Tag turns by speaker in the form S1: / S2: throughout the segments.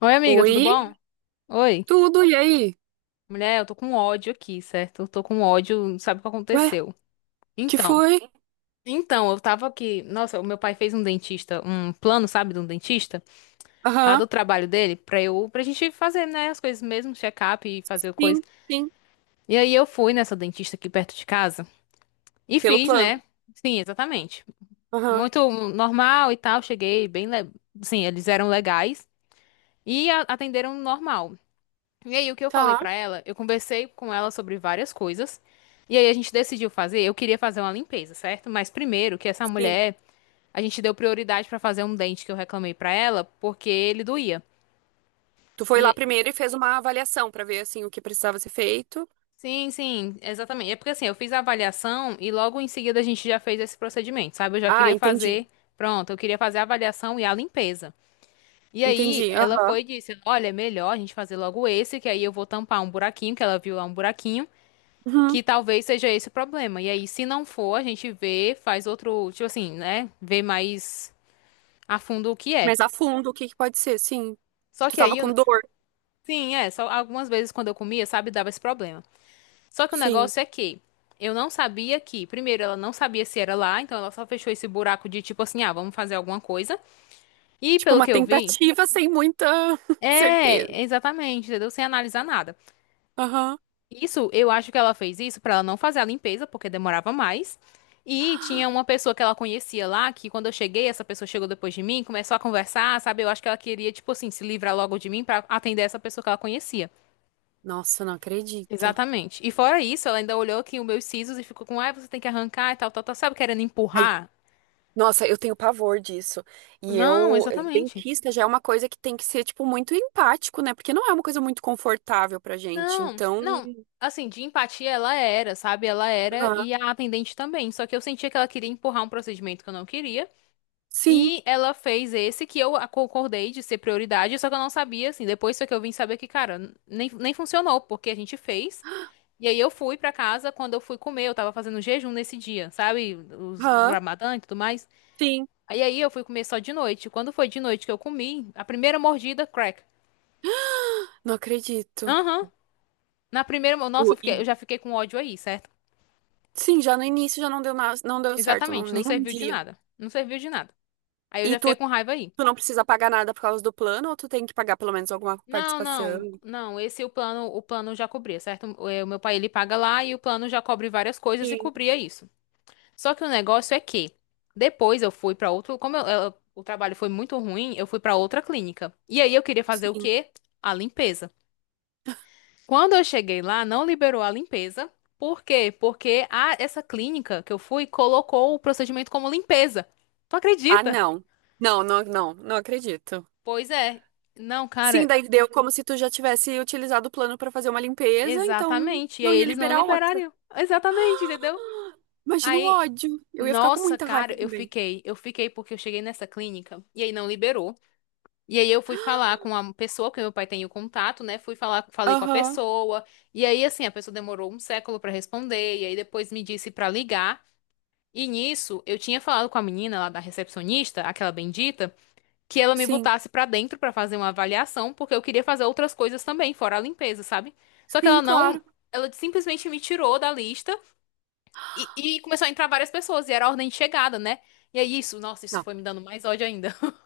S1: Oi, amiga, tudo bom?
S2: Oi,
S1: Oi.
S2: tudo, e aí?
S1: Mulher, eu tô com ódio aqui, certo? Eu tô com ódio, não sabe o que
S2: Ué,
S1: aconteceu?
S2: que
S1: Então,
S2: foi?
S1: então, eu tava aqui. Nossa, o meu pai fez um dentista, um plano, sabe, de um dentista, lá
S2: Aham.
S1: do trabalho dele, pra eu, pra gente fazer, né, as coisas mesmo, check-up e fazer coisa.
S2: Sim, sim,
S1: E aí eu fui nessa dentista aqui perto de casa e
S2: pelo
S1: fiz,
S2: plano.
S1: né? Sim, exatamente.
S2: Aham.
S1: Muito normal e tal, cheguei bem, sim, eles eram legais e atenderam normal. E aí, o que eu falei
S2: Tá,
S1: pra ela? Eu conversei com ela sobre várias coisas. E aí, a gente decidiu fazer. Eu queria fazer uma limpeza, certo? Mas primeiro, que essa
S2: sim.
S1: mulher, a gente deu prioridade pra fazer um dente que eu reclamei pra ela, porque ele doía.
S2: Tu foi lá
S1: E
S2: primeiro e fez uma avaliação pra ver, assim, o que precisava ser feito.
S1: sim, sim, exatamente. É porque assim, eu fiz a avaliação e logo em seguida a gente já fez esse procedimento, sabe? Eu já
S2: Ah,
S1: queria fazer,
S2: entendi,
S1: pronto, eu queria fazer a avaliação e a limpeza. E aí,
S2: entendi,
S1: ela
S2: aham.
S1: foi e disse: "Olha, é melhor a gente fazer logo esse, que aí eu vou tampar um buraquinho, que ela viu lá um buraquinho.
S2: Uhum.
S1: Que talvez seja esse o problema. E aí, se não for, a gente vê, faz outro, tipo assim, né? Vê mais a fundo o que é.
S2: Mas a fundo, o que que pode ser? Sim,
S1: Só
S2: tu
S1: que
S2: tava
S1: aí,
S2: com dor,
S1: sim, é, só algumas vezes quando eu comia, sabe, dava esse problema. Só que o
S2: sim.
S1: negócio é que eu não sabia que, primeiro, ela não sabia se era lá, então ela só fechou esse buraco de tipo assim, ah, vamos fazer alguma coisa. E
S2: Tipo,
S1: pelo
S2: uma
S1: que eu vi,
S2: tentativa sem muita certeza.
S1: é, exatamente, entendeu? Sem analisar nada.
S2: Aham.
S1: Isso, eu acho que ela fez isso pra ela não fazer a limpeza, porque demorava mais. E tinha uma pessoa que ela conhecia lá, que quando eu cheguei, essa pessoa chegou depois de mim, começou a conversar, sabe? Eu acho que ela queria, tipo assim, se livrar logo de mim pra atender essa pessoa que ela conhecia.
S2: Nossa, não acredito.
S1: Exatamente. E fora isso, ela ainda olhou aqui os meus sisos e ficou com, ai, você tem que arrancar e tal, tal, tal, sabe? Querendo
S2: Ai,
S1: empurrar.
S2: nossa, eu tenho pavor disso. E
S1: Não,
S2: eu, e
S1: exatamente.
S2: dentista já é uma coisa que tem que ser, tipo, muito empático, né? Porque não é uma coisa muito confortável pra gente.
S1: Não,
S2: Então,
S1: não. Assim, de empatia ela era, sabe? Ela era
S2: ah,
S1: e a atendente também. Só que eu sentia que ela queria empurrar um procedimento que eu não queria.
S2: sim,
S1: E ela fez esse que eu concordei de ser prioridade, só que eu não sabia, assim. Depois foi que eu vim saber que, cara, nem funcionou, porque a gente fez. E aí eu fui pra casa, quando eu fui comer, eu tava fazendo jejum nesse dia, sabe? O
S2: ah,
S1: Ramadã e tudo mais.
S2: sim,
S1: Aí eu fui comer só de noite. Quando foi de noite que eu comi, a primeira mordida, crack.
S2: não acredito.
S1: Aham. Na primeira, nossa,
S2: O- E,
S1: eu já fiquei com ódio aí, certo?
S2: sim, já no início já não deu nada, não deu certo, não,
S1: Exatamente, não
S2: nem um
S1: serviu de
S2: dia.
S1: nada. Não serviu de nada. Aí eu
S2: E
S1: já fiquei
S2: tu,
S1: com raiva aí.
S2: tu não precisa pagar nada por causa do plano, ou tu tem que pagar pelo menos alguma
S1: Não,
S2: participação?
S1: não, não. Esse o plano já cobria, certo? O meu pai ele paga lá e o plano já cobre várias coisas e
S2: Sim.
S1: cobria isso. Só que o negócio é que depois eu fui pra outro, como o trabalho foi muito ruim, eu fui pra outra clínica. E aí eu queria fazer o
S2: Sim.
S1: quê? A limpeza. Quando eu cheguei lá, não liberou a limpeza. Por quê? Porque essa clínica que eu fui colocou o procedimento como limpeza. Tu
S2: Ah,
S1: acredita?
S2: não. Não, não, não, não acredito.
S1: Pois é. Não,
S2: Sim,
S1: cara,
S2: daí deu como se tu já tivesse utilizado o plano pra fazer uma limpeza, então
S1: exatamente. E aí
S2: não ia
S1: eles não
S2: liberar outra.
S1: liberariam. Exatamente, entendeu?
S2: Imagina o
S1: Aí,
S2: ódio. Eu ia ficar com
S1: nossa,
S2: muita
S1: cara,
S2: raiva
S1: eu
S2: também.
S1: fiquei. Eu fiquei porque eu cheguei nessa clínica e aí não liberou. E aí eu fui falar com a pessoa, que meu pai tem o contato, né? Falei com a
S2: Aham,
S1: pessoa. E aí, assim, a pessoa demorou um século pra responder. E aí depois me disse pra ligar. E nisso, eu tinha falado com a menina lá da recepcionista, aquela bendita, que ela me
S2: sim.
S1: botasse pra dentro pra fazer uma avaliação, porque eu queria fazer outras coisas também, fora a limpeza, sabe? Só que ela
S2: Sim,
S1: não,
S2: claro.
S1: ela simplesmente me tirou da lista. E, e começou a entrar várias pessoas, e era a ordem de chegada, né? E aí isso, nossa, isso
S2: Não.
S1: foi me dando mais ódio ainda.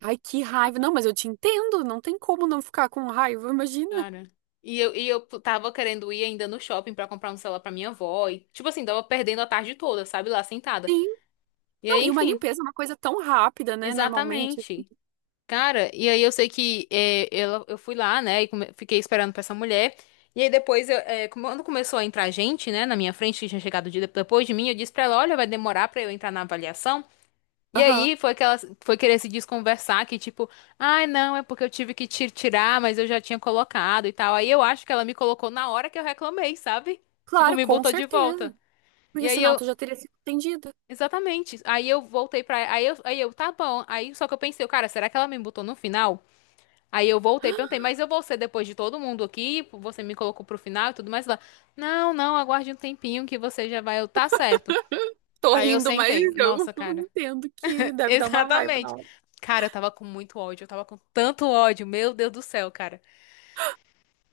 S2: Ai, que raiva. Não, mas eu te entendo. Não tem como não ficar com raiva, imagina.
S1: Cara. E eu tava querendo ir ainda no shopping pra comprar um celular pra minha avó. E, tipo assim, tava perdendo a tarde toda, sabe? Lá sentada.
S2: Sim.
S1: E
S2: Não,
S1: aí,
S2: e uma
S1: enfim,
S2: limpeza é uma coisa tão rápida, né? Normalmente, assim.
S1: exatamente. Cara, e aí eu sei que é, ela, eu fui lá, né? E fiquei esperando pra essa mulher. E aí depois, eu, é, quando começou a entrar gente, né? Na minha frente, que tinha chegado depois de mim, eu disse pra ela: Olha, vai demorar pra eu entrar na avaliação. E
S2: Aham.
S1: aí foi que ela foi querer se desconversar, que tipo, ai não, é porque eu tive que tirar, mas eu já tinha colocado e tal. Aí eu acho que ela me colocou na hora que eu reclamei, sabe? Tipo,
S2: Claro,
S1: me
S2: com
S1: botou de volta.
S2: certeza.
S1: E
S2: Porque
S1: aí
S2: senão
S1: eu,
S2: tu já teria sido atendida.
S1: exatamente. Aí eu voltei pra. Aí eu, tá bom. Aí só que eu pensei, cara, será que ela me botou no final? Aí eu voltei, e perguntei, mas eu vou ser depois de todo mundo aqui? Você me colocou pro final e tudo mais lá. Não, não, aguarde um tempinho que você já vai. Eu, tá certo.
S2: Tô
S1: Aí eu
S2: rindo, mas
S1: sentei.
S2: eu
S1: Nossa, cara.
S2: entendo que deve dar uma raiva na
S1: Exatamente.
S2: hora.
S1: Cara, eu tava com muito ódio, eu tava com tanto ódio, meu Deus do céu, cara.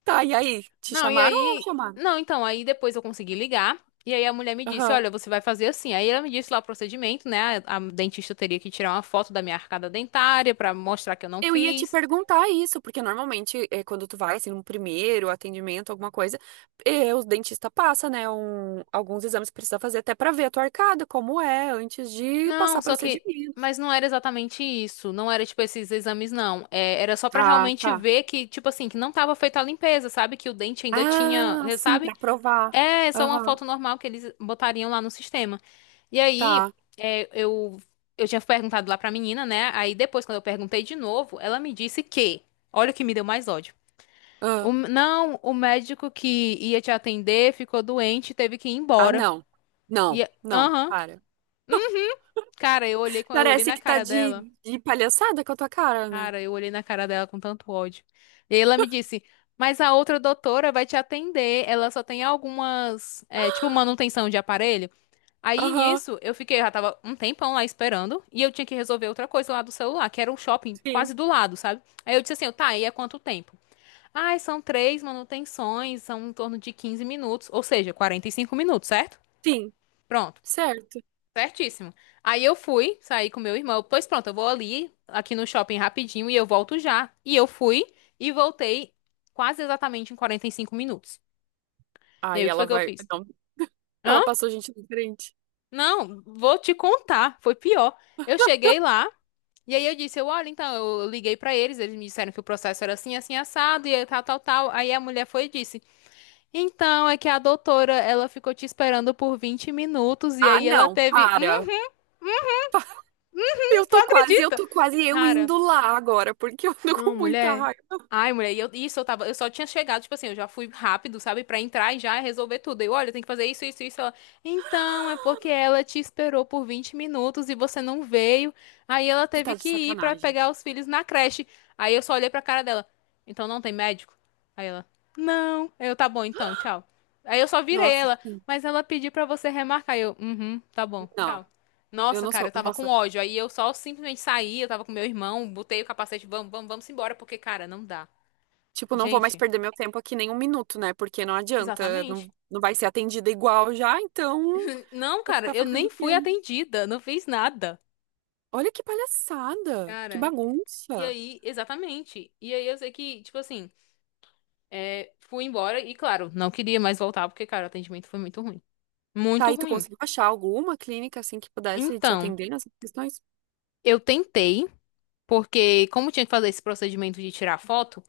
S2: Tá, e aí? Te
S1: Não, e
S2: chamaram ou não
S1: aí.
S2: chamaram?
S1: Não, então, aí depois eu consegui ligar. E aí a mulher me disse:
S2: Aham.
S1: Olha, você vai fazer assim. Aí ela me disse lá o procedimento, né? A dentista teria que tirar uma foto da minha arcada dentária pra mostrar que eu não
S2: Eu ia te
S1: fiz.
S2: perguntar isso, porque normalmente é, quando tu vai, assim, num primeiro atendimento, alguma coisa, é, o dentista passa, né, alguns exames que precisa fazer até pra ver a tua arcada, como é, antes de
S1: Não,
S2: passar
S1: só que.
S2: procedimentos.
S1: Mas não era exatamente isso. Não era, tipo, esses exames, não. É, era só pra
S2: Ah,
S1: realmente
S2: tá.
S1: ver que, tipo assim, que não tava feita a limpeza, sabe? Que o dente ainda tinha,
S2: Ah, sim,
S1: sabe?
S2: pra provar.
S1: É só uma
S2: Aham,
S1: foto normal que eles botariam lá no sistema. E aí,
S2: tá.
S1: eu, tinha perguntado lá pra menina, né? Aí depois, quando eu perguntei de novo, ela me disse que, olha o que me deu mais ódio.
S2: Ah,
S1: Não, o médico que ia te atender ficou doente, e teve que ir
S2: ah,
S1: embora.
S2: não. Não,
S1: E,
S2: não,
S1: aham.
S2: para.
S1: Hum, Cara, eu olhei
S2: Parece
S1: na
S2: que tá
S1: cara dela.
S2: de palhaçada com a tua cara, né?
S1: Cara, eu olhei na cara dela com tanto ódio. E aí ela me disse, mas a outra doutora vai te atender. Ela só tem algumas, é, tipo, manutenção de aparelho. Aí
S2: Aham,
S1: nisso, eu fiquei, eu já tava um tempão lá esperando, e eu tinha que resolver outra coisa lá do celular, que era um shopping
S2: sim,
S1: quase do lado, sabe? Aí eu disse assim, tá, e é quanto tempo? Ai, são três manutenções, são em torno de 15 minutos, ou seja, 45 minutos, certo?
S2: sim,
S1: Pronto,
S2: certo.
S1: certíssimo. Aí eu fui, saí com meu irmão, pois pronto, eu vou ali, aqui no shopping rapidinho, e eu volto já. E eu fui, e voltei quase exatamente em 45 minutos. E aí
S2: Aí
S1: o que
S2: ela
S1: foi que eu
S2: vai.
S1: fiz?
S2: Não,
S1: Hã?
S2: ela passou gente na frente.
S1: Não, vou te contar, foi pior. Eu cheguei lá. E aí eu disse, eu, olha, então, eu liguei pra eles, eles me disseram que o processo era assim, assim, assado, e aí tal, tal, tal. Aí a mulher foi e disse, então, é que a doutora, ela ficou te esperando por 20 minutos, e
S2: Ah,
S1: aí ela
S2: não,
S1: teve,
S2: para. Eu
S1: tu
S2: tô quase, eu
S1: acredita?
S2: tô quase eu
S1: Cara,
S2: indo lá agora, porque eu tô
S1: não,
S2: com muita
S1: mulher.
S2: raiva.
S1: Ai, mulher, e eu, isso eu tava, eu só tinha chegado, tipo assim, eu já fui rápido, sabe, pra entrar e já resolver tudo. Eu, olha, tem que fazer isso, isso, isso. Ela, então, é porque ela te esperou por 20 minutos e você não veio. Aí ela
S2: Tu tá
S1: teve
S2: de
S1: que ir pra
S2: sacanagem.
S1: pegar os filhos na creche. Aí eu só olhei pra cara dela. Então não tem médico? Aí ela, não. Aí eu, tá bom, então, tchau. Aí eu só virei
S2: Nossa,
S1: ela,
S2: sim.
S1: mas ela pediu pra você remarcar. Aí eu, uhum, tá bom,
S2: Não,
S1: tchau.
S2: eu
S1: Nossa,
S2: não
S1: cara,
S2: sou.
S1: eu tava com
S2: Nossa,
S1: ódio. Aí eu só simplesmente saí, eu tava com meu irmão, botei o capacete, vamos, vamos, vamos embora, porque, cara, não dá.
S2: tipo, não vou mais
S1: Gente,
S2: perder meu tempo aqui nem um minuto, né? Porque não adianta, não,
S1: exatamente.
S2: não vai ser atendida igual já, então
S1: Não,
S2: vai
S1: cara,
S2: ficar
S1: eu
S2: fazendo
S1: nem
S2: o que
S1: fui
S2: ele.
S1: atendida, não fiz nada.
S2: Olha que palhaçada, que
S1: Cara, e
S2: bagunça.
S1: aí, exatamente. E aí eu sei que, tipo assim, é, fui embora e, claro, não queria mais voltar, porque, cara, o atendimento foi muito ruim.
S2: Tá,
S1: Muito
S2: aí tu
S1: ruim.
S2: conseguiu achar alguma clínica assim que pudesse te
S1: Então,
S2: atender nessas questões?
S1: eu tentei, porque como tinha que fazer esse procedimento de tirar foto,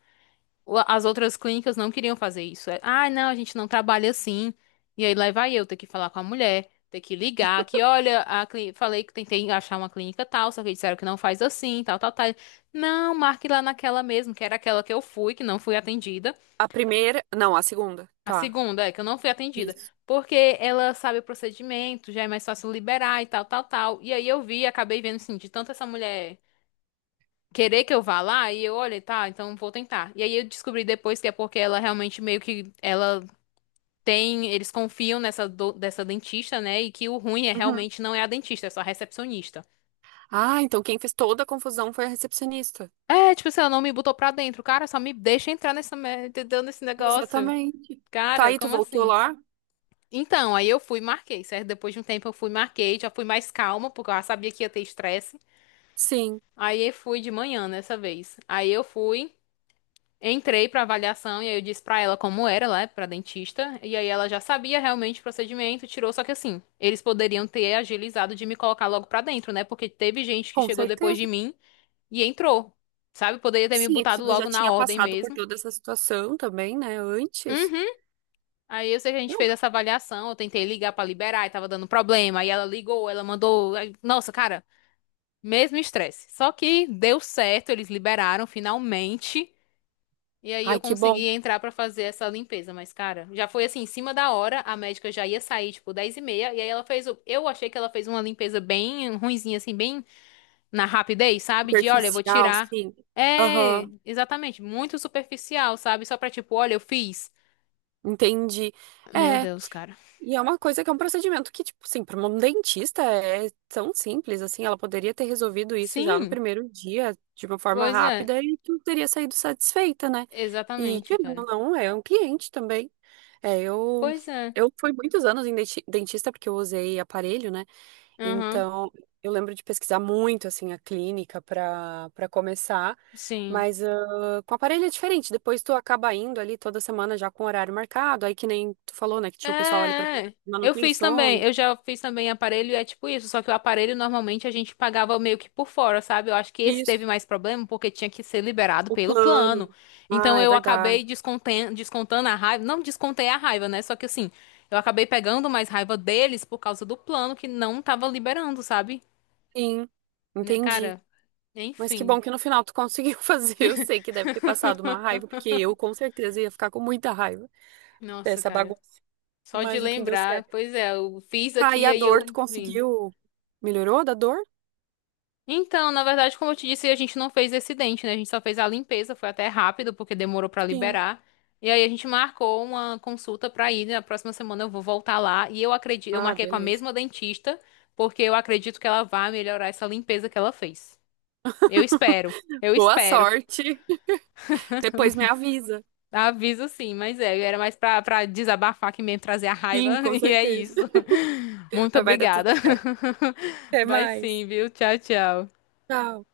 S1: as outras clínicas não queriam fazer isso. É, ah, não, a gente não trabalha assim. E aí lá vai eu ter que falar com a mulher, ter que ligar, que olha, falei que tentei achar uma clínica tal, só que disseram que não faz assim, tal, tal, tal. Não, marque lá naquela mesmo, que era aquela que eu fui, que não fui atendida.
S2: A primeira, não, a segunda,
S1: A
S2: tá.
S1: segunda é que eu não fui atendida,
S2: Isso.
S1: porque ela sabe o procedimento, já é mais fácil liberar e tal, tal, tal. E aí eu vi, acabei vendo assim, de tanto essa mulher querer que eu vá lá e eu, olha, tá, então vou tentar. E aí eu descobri depois que é porque ela realmente meio que ela tem, eles confiam dessa dentista, né? E que o ruim é
S2: Uhum.
S1: realmente, não é a dentista, é só a recepcionista.
S2: Ah, então quem fez toda a confusão foi a recepcionista.
S1: É, tipo assim, ela não me botou pra dentro, cara, só me deixa entrar nessa merda, entendeu? Nesse negócio.
S2: Exatamente. Tá,
S1: Cara,
S2: e tu
S1: como
S2: voltou
S1: assim?
S2: lá?
S1: Então, aí eu fui e marquei, certo? Depois de um tempo eu fui e marquei, já fui mais calma, porque eu já sabia que ia ter estresse.
S2: Sim,
S1: Aí eu fui de manhã nessa vez. Aí eu fui. Entrei pra avaliação e aí eu disse pra ela como era lá, pra dentista, e aí ela já sabia realmente o procedimento, tirou, só que assim, eles poderiam ter agilizado de me colocar logo pra dentro, né? Porque teve gente que
S2: com
S1: chegou depois de
S2: certeza.
S1: mim e entrou, sabe? Poderia ter me
S2: Sim, e
S1: botado
S2: tu já
S1: logo na
S2: tinha
S1: ordem
S2: passado por
S1: mesmo.
S2: toda essa situação também, né? Antes.
S1: Uhum. Aí eu sei que a gente
S2: Não.
S1: fez essa avaliação, eu tentei ligar pra liberar e tava dando problema, aí ela ligou, ela mandou, aí- nossa, cara, mesmo estresse. Só que deu certo, eles liberaram finalmente. E aí
S2: Ai,
S1: eu
S2: que bom.
S1: consegui entrar pra fazer essa limpeza, mas cara, já foi assim, em cima da hora, a médica já ia sair, tipo, 10h30, e aí ela fez, o- eu achei que ela fez uma limpeza bem ruinzinha, assim, bem na rapidez, sabe? De, olha, eu vou
S2: Superficial,
S1: tirar.
S2: sim.
S1: É,
S2: Aham,
S1: exatamente, muito superficial, sabe? Só pra tipo, olha, eu fiz.
S2: entendi.
S1: Meu
S2: É,
S1: Deus, cara.
S2: e é uma coisa que é um procedimento que, tipo, assim, para um dentista é tão simples, assim, ela poderia ter resolvido isso já no
S1: Sim,
S2: primeiro dia, de uma forma
S1: pois é,
S2: rápida, e tu teria saído satisfeita, né? E,
S1: exatamente,
S2: querendo ou
S1: cara.
S2: não, é um cliente também. É,
S1: Pois é,
S2: eu fui muitos anos em dentista porque eu usei aparelho, né?
S1: aham,
S2: Então, eu lembro de pesquisar muito assim a clínica para começar,
S1: sim.
S2: mas ah, com aparelho é diferente. Depois tu acaba indo ali toda semana já com horário marcado, aí que nem tu falou, né, que
S1: É,
S2: tinha o pessoal ali para
S1: é. Eu fiz também.
S2: manutenções.
S1: Eu já fiz também aparelho e é tipo isso. Só que o aparelho normalmente a gente pagava meio que por fora, sabe? Eu acho que esse teve
S2: Isso,
S1: mais problema porque tinha que ser liberado
S2: o
S1: pelo
S2: plano.
S1: plano.
S2: Ah,
S1: Então
S2: é
S1: eu
S2: verdade.
S1: acabei descontando a raiva. Não descontei a raiva, né? Só que assim, eu acabei pegando mais raiva deles por causa do plano que não tava liberando, sabe?
S2: Sim,
S1: Né,
S2: entendi.
S1: cara,
S2: Mas que
S1: enfim.
S2: bom que no final tu conseguiu fazer. Eu sei que deve ter passado uma raiva, porque eu com certeza ia ficar com muita raiva
S1: Nossa,
S2: dessa
S1: cara.
S2: bagunça.
S1: Só de
S2: Mas no fim deu
S1: lembrar,
S2: certo.
S1: pois é, eu fiz
S2: Tá, e
S1: aqui,
S2: a
S1: aí
S2: dor, tu
S1: eu vim.
S2: conseguiu? Melhorou da dor?
S1: Então, na verdade, como eu te disse, a gente não fez esse dente, né? A gente só fez a limpeza, foi até rápido, porque demorou pra
S2: Sim.
S1: liberar. E aí a gente marcou uma consulta pra ir, né? Na próxima semana eu vou voltar lá e eu acredito, eu
S2: Ah,
S1: marquei com a
S2: beleza.
S1: mesma dentista, porque eu acredito que ela vai melhorar essa limpeza que ela fez. Eu espero. Eu
S2: Boa
S1: espero.
S2: sorte. Depois me avisa.
S1: Aviso sim, mas é, era mais pra, pra desabafar que mesmo, trazer a raiva,
S2: Sim, com
S1: e é
S2: certeza.
S1: isso. Muito
S2: Mas vai dar tudo
S1: obrigada.
S2: certo. Até
S1: Vai sim,
S2: mais.
S1: viu? Tchau, tchau.
S2: Tchau.